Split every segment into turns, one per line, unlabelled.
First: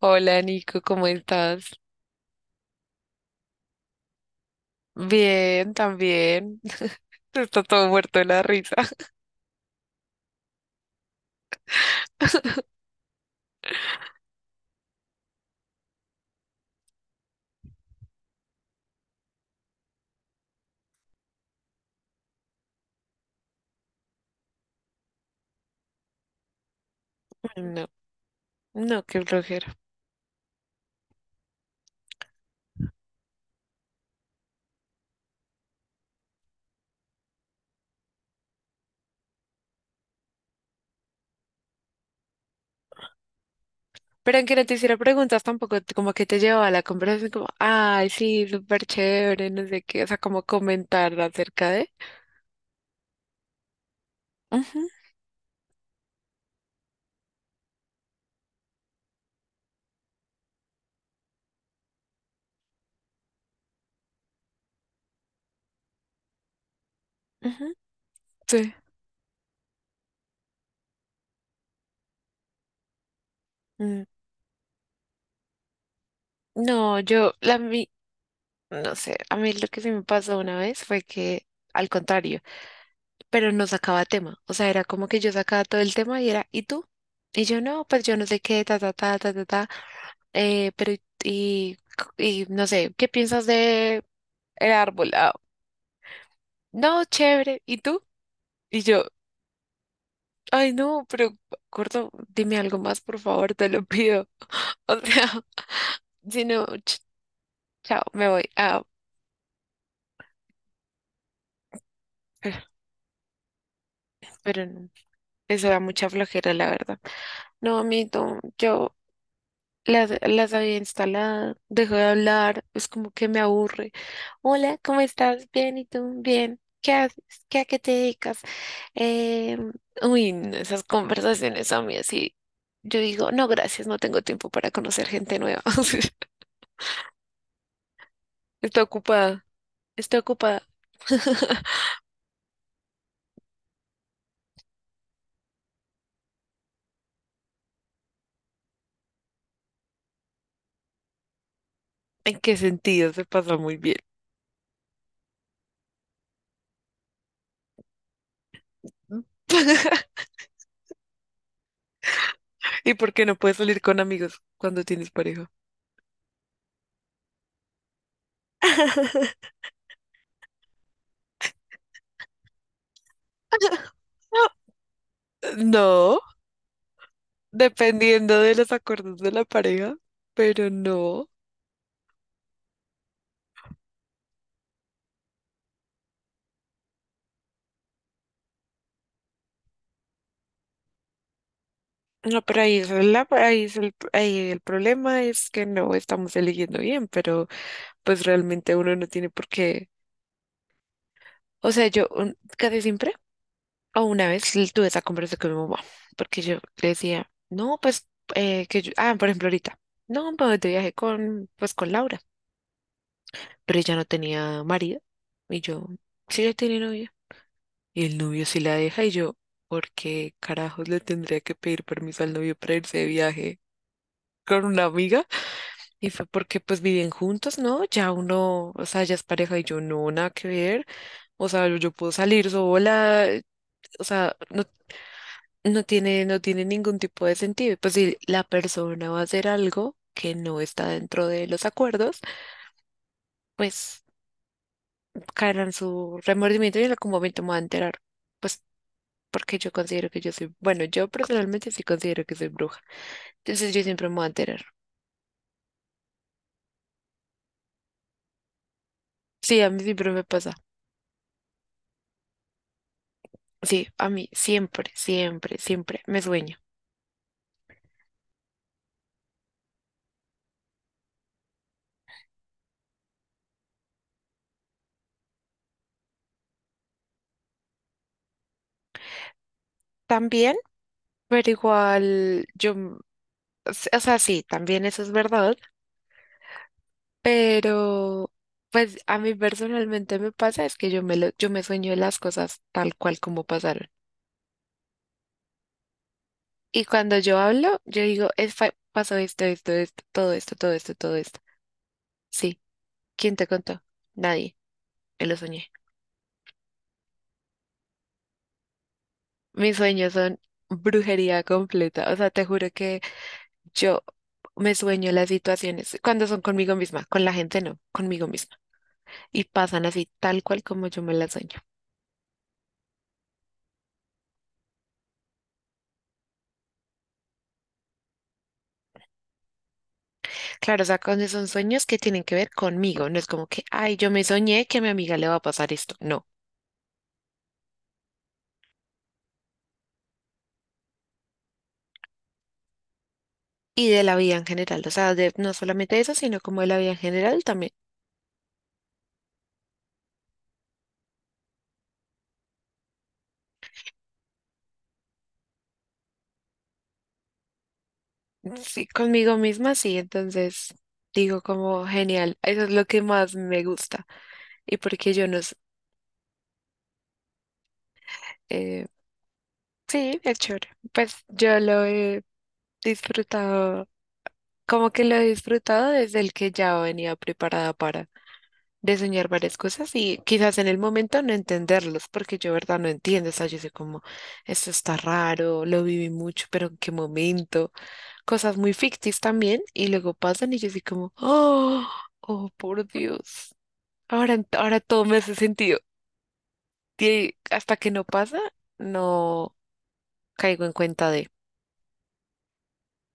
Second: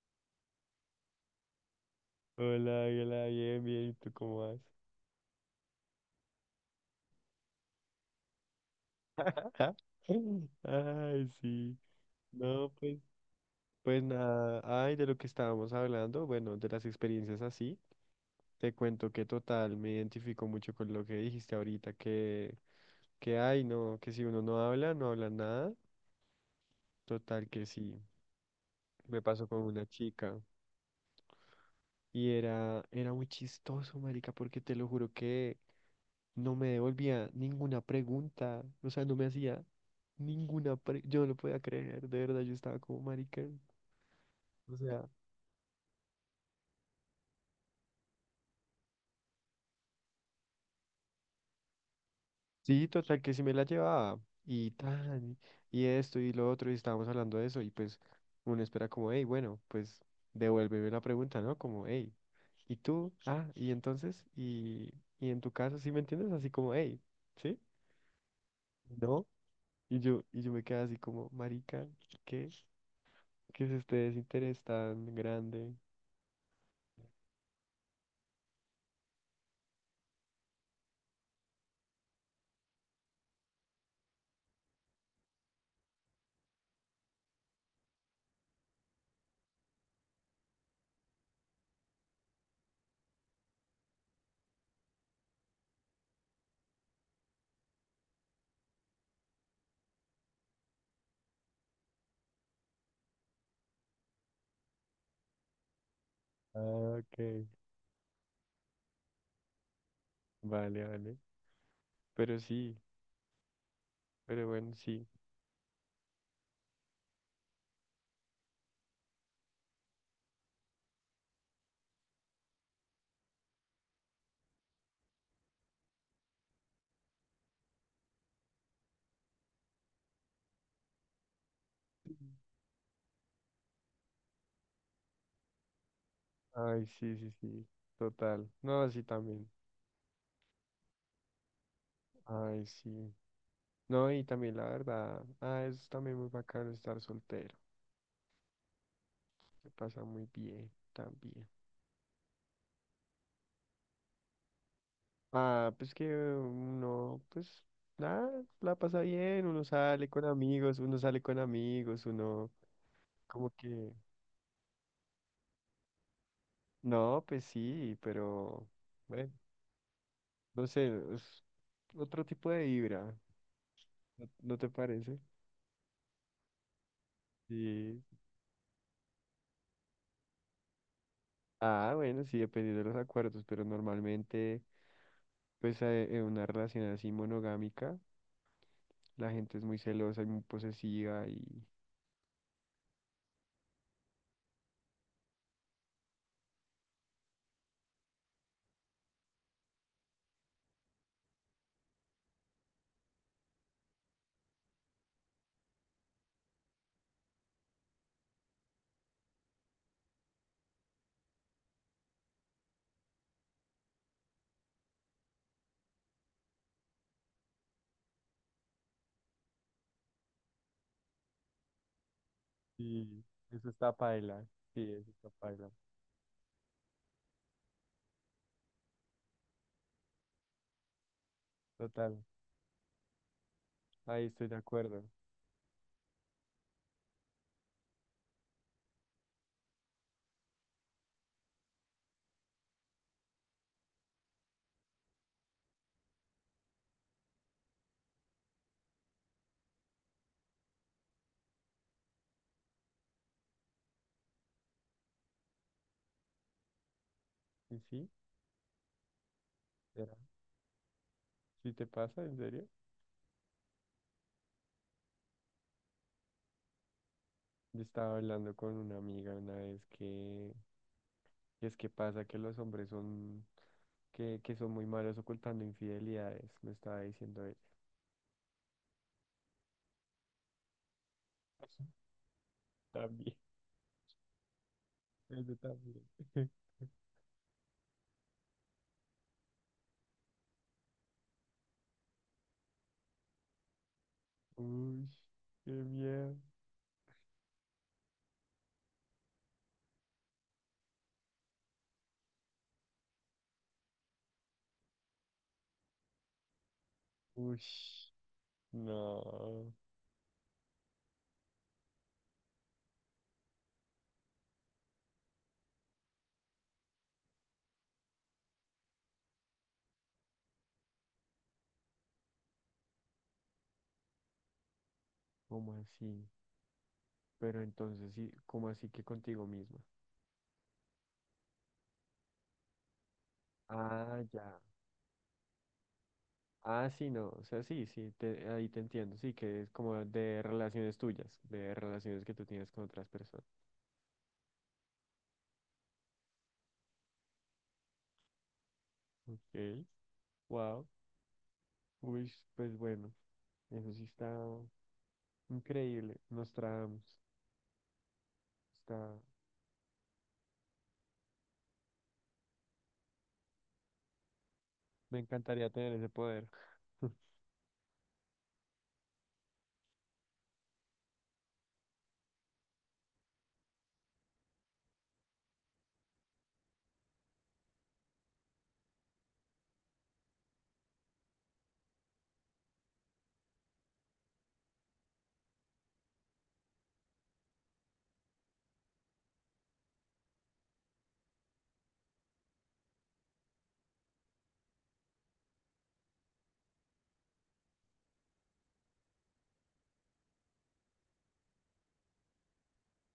Hola Nico, ¿cómo estás?
Hola, hola, bien, bien, ¿y tú cómo vas?
Bien, también. Está todo muerto de la risa.
Ajá. Ay, sí. No, pues, pues nada. Ay, de lo que estábamos hablando, bueno, de las experiencias así, te cuento que total me identifico mucho con lo que dijiste ahorita, que ay, no, que si uno no habla, no habla nada. Total que
No,
sí.
no,
Me
qué
pasó con
flojera.
una chica y era muy chistoso, marica, porque te lo juro que no me devolvía ninguna pregunta, o sea, no me hacía ninguna pregunta, yo no lo podía creer, de verdad, yo estaba como marica,
Pero aunque no te
o
hiciera
sea,
preguntas tampoco, como que te llevaba a la conversación como, ay, sí, súper chévere, no sé qué, o sea, como comentar acerca de...
sí, total, que sí me la llevaba, y
Ujú,
tan, y esto, y lo otro, y estábamos hablando de eso, y pues uno espera como, hey, bueno, pues devuélveme la pregunta, ¿no? Como, hey, ¿y tú? Ah, y entonces, y en tu caso, ¿sí me entiendes? Así como, hey, ¿sí?
ujú, sí.
¿No? Y yo me quedé así como, marica, ¿qué? ¿Qué es este
Mm,
desinterés tan grande?
No, yo, no sé, a mí lo que sí me pasó una vez fue que, al contrario. Pero no sacaba tema. O sea, era como que yo sacaba todo el tema y era, ¿y tú? Y yo no, pues yo no sé qué, ta, ta, ta, ta, ta, ta. Pero, y, y no sé, ¿qué piensas de el árbol? Ah, no, chévere. ¿Y tú? Y yo, ay, no, pero, gordo, dime algo más, por favor, te lo pido. O sea, si no,
Ah, ok.
chao, me voy. Ah,
Vale, vale. Pero
pero,
sí, pero
pero
bueno,
no,
sí.
eso da mucha flojera, la verdad. No, amito, yo las había instalado, dejó de hablar, es como que me aburre. Hola, ¿cómo estás? Bien, ¿y tú? Bien. ¿Qué haces? ¿Qué a qué te dedicas? Eh, uy, no, esas conversaciones a mí así. Yo digo, no, gracias, no tengo tiempo para conocer gente nueva.
Ay, sí, sí, sí. Total.
Estoy
No, sí,
ocupada,
también.
estoy ocupada.
Ay, sí. No, y también la verdad. Ah, es también muy bacano estar soltero. Se pasa muy bien también.
¿En qué sentido? Se pasa muy bien.
Ah, pues que uno, pues nada, la pasa bien. Uno sale con amigos, uno sale con amigos, uno
¿Y por qué no
como
puedes salir
que.
con amigos cuando tienes pareja?
No, pues sí, pero bueno, no sé, es otro tipo de vibra. ¿No, no te parece?
No,
Sí.
dependiendo de los acuerdos de la pareja, pero no.
Ah, bueno, sí, dependiendo de los acuerdos, pero normalmente, pues en una relación así monogámica, la gente es muy celosa y muy posesiva y...
No, pero ahí el problema es que no estamos eligiendo bien, pero pues realmente uno no tiene por qué. O sea, casi siempre o una vez tuve esa conversación con mi mamá, porque yo le decía, no, pues que yo, por ejemplo ahorita, no, pues de viaje con, pues con Laura, pero ella no tenía marido y yo, sí, yo tenía novio. Y el novio sí la deja y yo, ¿por qué carajos le tendría que pedir permiso al novio para irse de
Sí,
viaje
eso está paila.
con
Sí,
una
eso
amiga?
está paila.
Y fue porque pues viven juntos, ¿no? Ya uno, o sea, ya es pareja y yo no, nada que ver. O sea, yo puedo
Total,
salir sola, o
ahí
sea,
estoy de
no,
acuerdo.
no tiene ningún tipo de sentido. Y pues si la persona va a hacer algo que no está dentro de los acuerdos, pues caerá en su remordimiento y en algún momento me va a enterar. Pues porque yo considero que yo soy, bueno, yo personalmente sí considero que soy bruja. Entonces yo siempre me voy a enterar.
¿Y sí?
Sí, a mí siempre
¿Era?
me pasa.
¿Sí te pasa? ¿En serio?
Sí, a mí siempre, siempre, siempre me sueño.
Yo estaba hablando con una amiga una vez que es que pasa que los hombres son... que son muy malos ocultando infidelidades, me estaba diciendo ella.
También, pero igual yo,
También.
o sea, sí, también eso es
Ese
verdad,
también.
pero pues a mí personalmente me pasa es que yo me sueño las cosas tal cual como pasaron.
Uy, qué miedo.
Y cuando yo hablo, yo digo, pasó esto, esto, esto, todo esto, todo esto, todo esto. Sí, ¿quién te contó? Nadie, me lo soñé.
Uy, no.
Mis sueños son brujería completa. O sea, te juro que yo me sueño las situaciones cuando son conmigo misma, con la gente no, conmigo misma. Y pasan así tal cual como yo me las sueño.
¿Cómo así? Pero entonces sí, ¿cómo así que contigo misma?
Claro, o sea, cuando son sueños que tienen que ver conmigo, no es como que, ay, yo
Ah,
me
ya.
soñé que a mi amiga le va a pasar esto. No.
Ah, sí, no. O sea, sí, sí, te- ahí te entiendo. Sí, que es como de relaciones tuyas, de relaciones que tú tienes con otras personas.
Y de la vida en general, o sea, de, no solamente eso, sino como de la vida en general también.
Ok. Wow. Uy, pues bueno. Eso sí está increíble. Nos tragamos.
Sí,
Está...
conmigo misma, sí. Entonces digo como genial, eso es lo que más me gusta. Y porque
Me
yo no sé.
encantaría tener ese poder.
eh, Sí, es chévere. Pues yo lo he disfrutado, como que lo he disfrutado desde el que ya venía preparada para diseñar varias cosas y quizás en el momento no entenderlos, porque yo verdad no entiendo, o sea, yo sé como, esto está raro, lo viví mucho, pero en qué momento, cosas muy ficticias también y luego pasan y yo así como, oh, oh, por Dios, ahora, ahora todo me hace sentido. Y hasta que no pasa, no caigo en cuenta de...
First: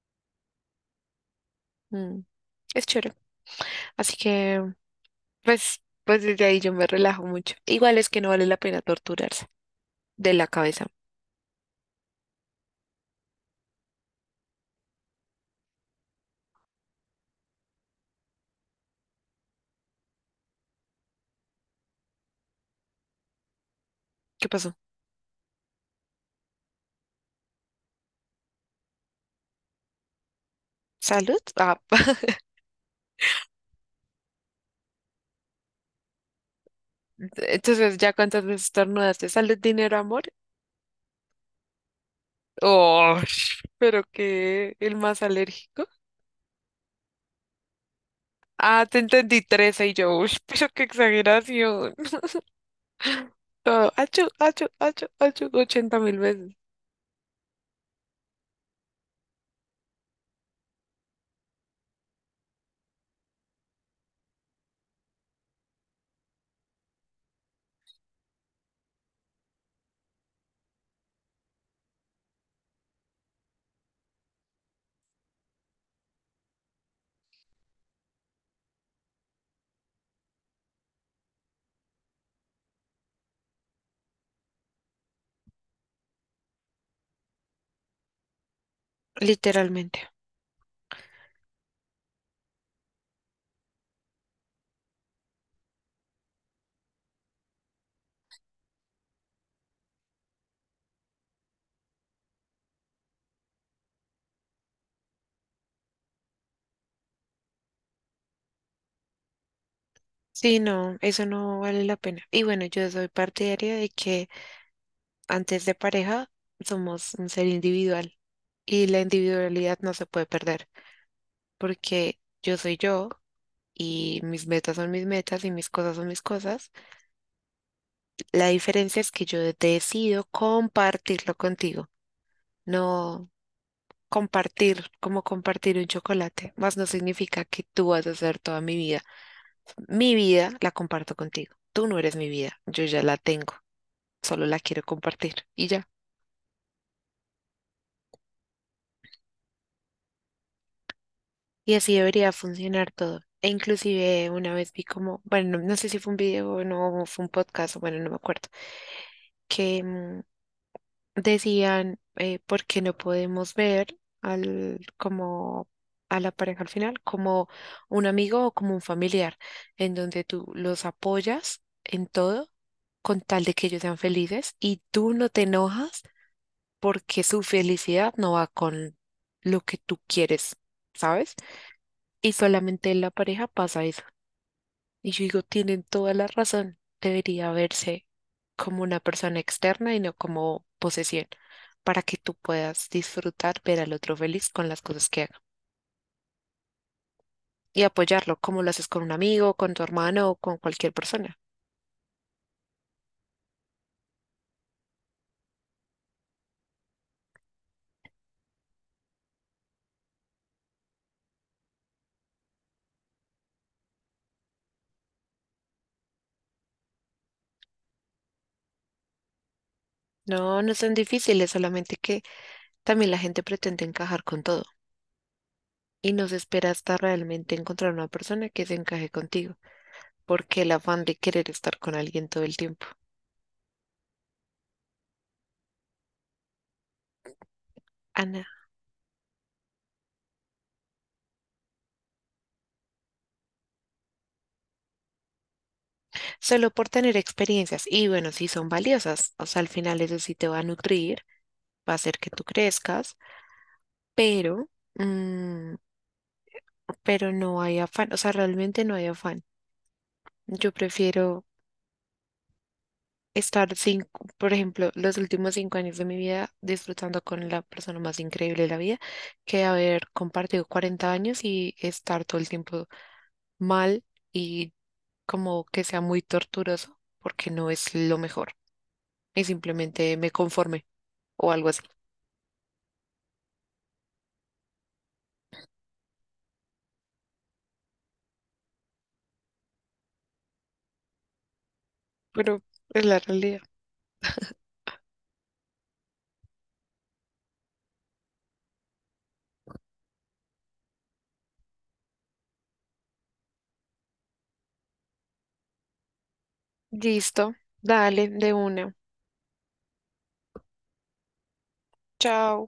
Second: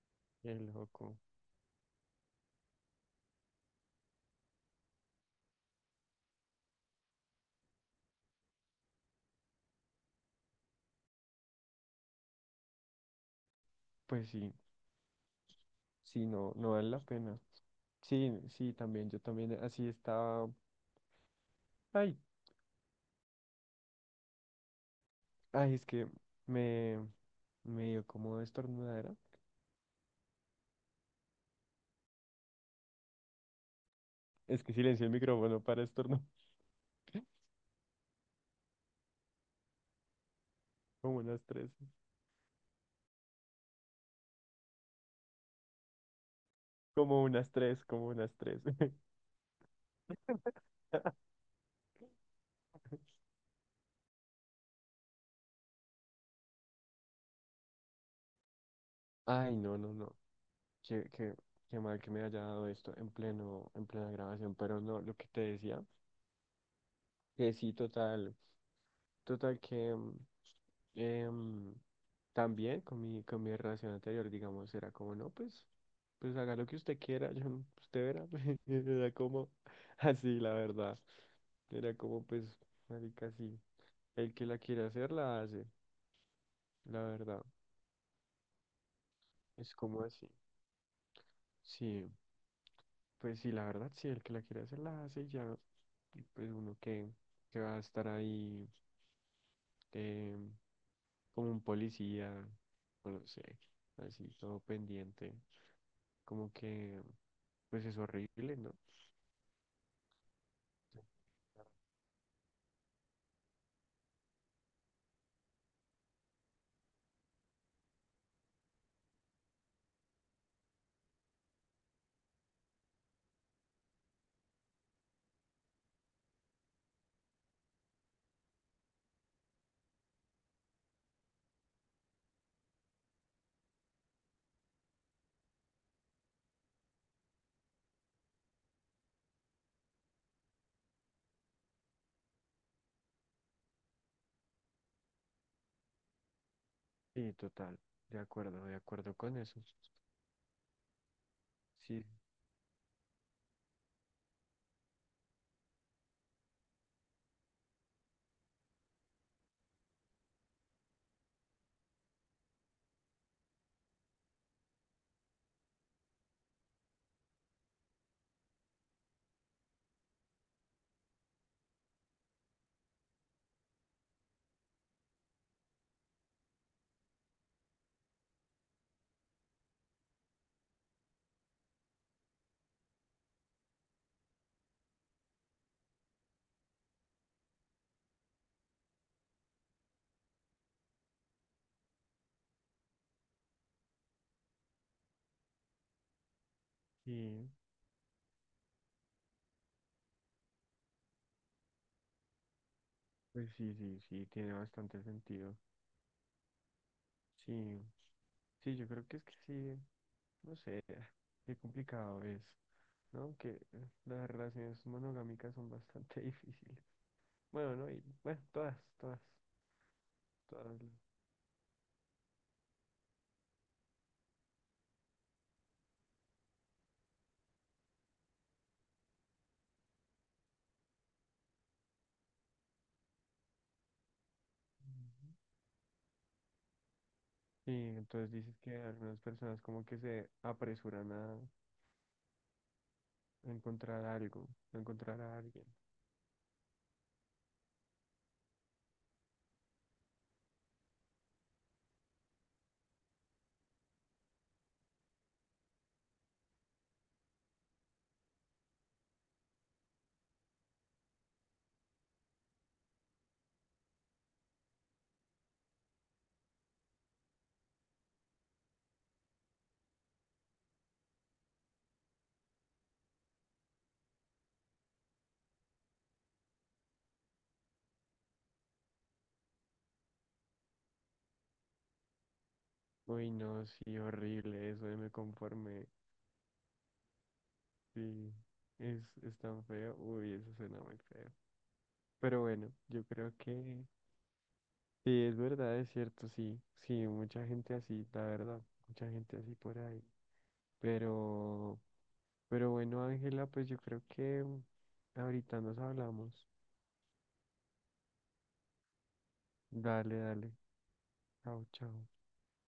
Qué loco.
"Mm, es chévere. Así que, pues desde ahí yo me relajo mucho. Igual es que no vale la pena torturarse de la cabeza.
Pues sí. Sí, no, no vale la pena. Sí, sí, también, yo también así estaba. Ay,
¿Qué pasó?
ay, es que me, me dio como estornudadera.
¿Salud? Ah,
Es que silencio el micrófono para estornudar.
entonces ya cuántas veces estornudaste, ¿salud, dinero, amor?
Como unas tres.
Oh, pero que el más alérgico.
Como unas tres.
Ah, te entendí 13 y yo, uy, pero qué exageración. Todo, achu, achu, achu, achu, 80 mil veces.
Ay, no, no, no. Qué, qué, qué mal que me haya dado esto en pleno, en plena grabación. Pero no, lo que te decía, que sí, total. Total que em, también con mi relación anterior, digamos, era como, no, pues, pues haga lo que usted quiera, yo, no- usted verá. Era como así, la verdad. Era como, pues, marica, sí. El que la quiere hacer, la hace, la verdad. Es
Literalmente.
como así. Sí, pues sí, la verdad, sí, el que la quiere hacer, la hace y ya. y pues uno que va a estar ahí. em, Como un policía, o no sé, así todo pendiente, como que pues es horrible, ¿no?
Sí, no, eso no vale la pena. Y bueno, yo soy partidaria de que antes de pareja, somos un ser individual y la individualidad no se puede perder porque yo soy yo y mis metas son mis metas y mis cosas son mis cosas. La diferencia es que yo decido compartirlo contigo, no compartir como compartir un chocolate, más no significa que tú vas a ser toda mi vida. Mi vida la comparto contigo. Tú no eres mi vida, yo ya la tengo, solo la quiero compartir y ya.
Sí, total, de acuerdo con eso.
Y así
Sí,
debería funcionar todo. E inclusive una vez vi como, bueno, no, no sé si fue un video o no, o fue un podcast, bueno, no me acuerdo, que decían por qué no podemos ver como a la pareja al final como un amigo o como un familiar, en donde tú los apoyas en todo con tal de que ellos sean felices y tú no te enojas porque su felicidad no va con lo que tú quieres, ¿sabes? Y solamente en la pareja pasa eso. Y yo digo, tienen toda la razón. Debería verse como una persona externa y no como posesión, para que tú puedas disfrutar, ver al otro feliz con las cosas que haga
sí,
y apoyarlo, como lo haces con un amigo, con tu hermano o con cualquier persona.
pues sí, sí, sí, tiene bastante sentido. Sí, sí, yo creo que es que sí, no sé, qué complicado es, ¿no? Que las relaciones monogámicas son bastante difíciles. Bueno, no, y bueno, todas, todas,
No, no
todas.
son difíciles, solamente que también la gente pretende encajar con todo y no se espera hasta realmente encontrar una persona que se encaje contigo, porque el afán de querer estar con alguien todo el tiempo.
Las- Sí, entonces
Ana.
dices que algunas personas como que se apresuran a encontrar algo, a encontrar a alguien.
Solo por tener experiencias. Y bueno, sí son valiosas, o sea, al final eso sí te va a nutrir, va a hacer que tú crezcas, pero, mm, pero no hay afán, o sea, realmente no hay afán. Yo prefiero estar cinco, por ejemplo, los últimos 5 años de mi vida disfrutando con la persona más increíble de la vida que haber compartido 40 años y estar todo el tiempo mal y como que sea muy torturoso porque no es lo mejor y simplemente me conforme o algo así.
Uy, no, sí, horrible, eso de me conformé. Sí, es tan feo. Uy, eso suena muy feo. Pero
Pero
bueno,
es
yo
la
creo que
realidad.
sí, es verdad, es cierto, sí. Sí, mucha gente así, la verdad, mucha gente así por ahí. Pero, pero bueno, Ángela, pues yo creo que ahorita nos hablamos.
Listo, dale, de una.
Dale, dale. Chao, chao.
Chao.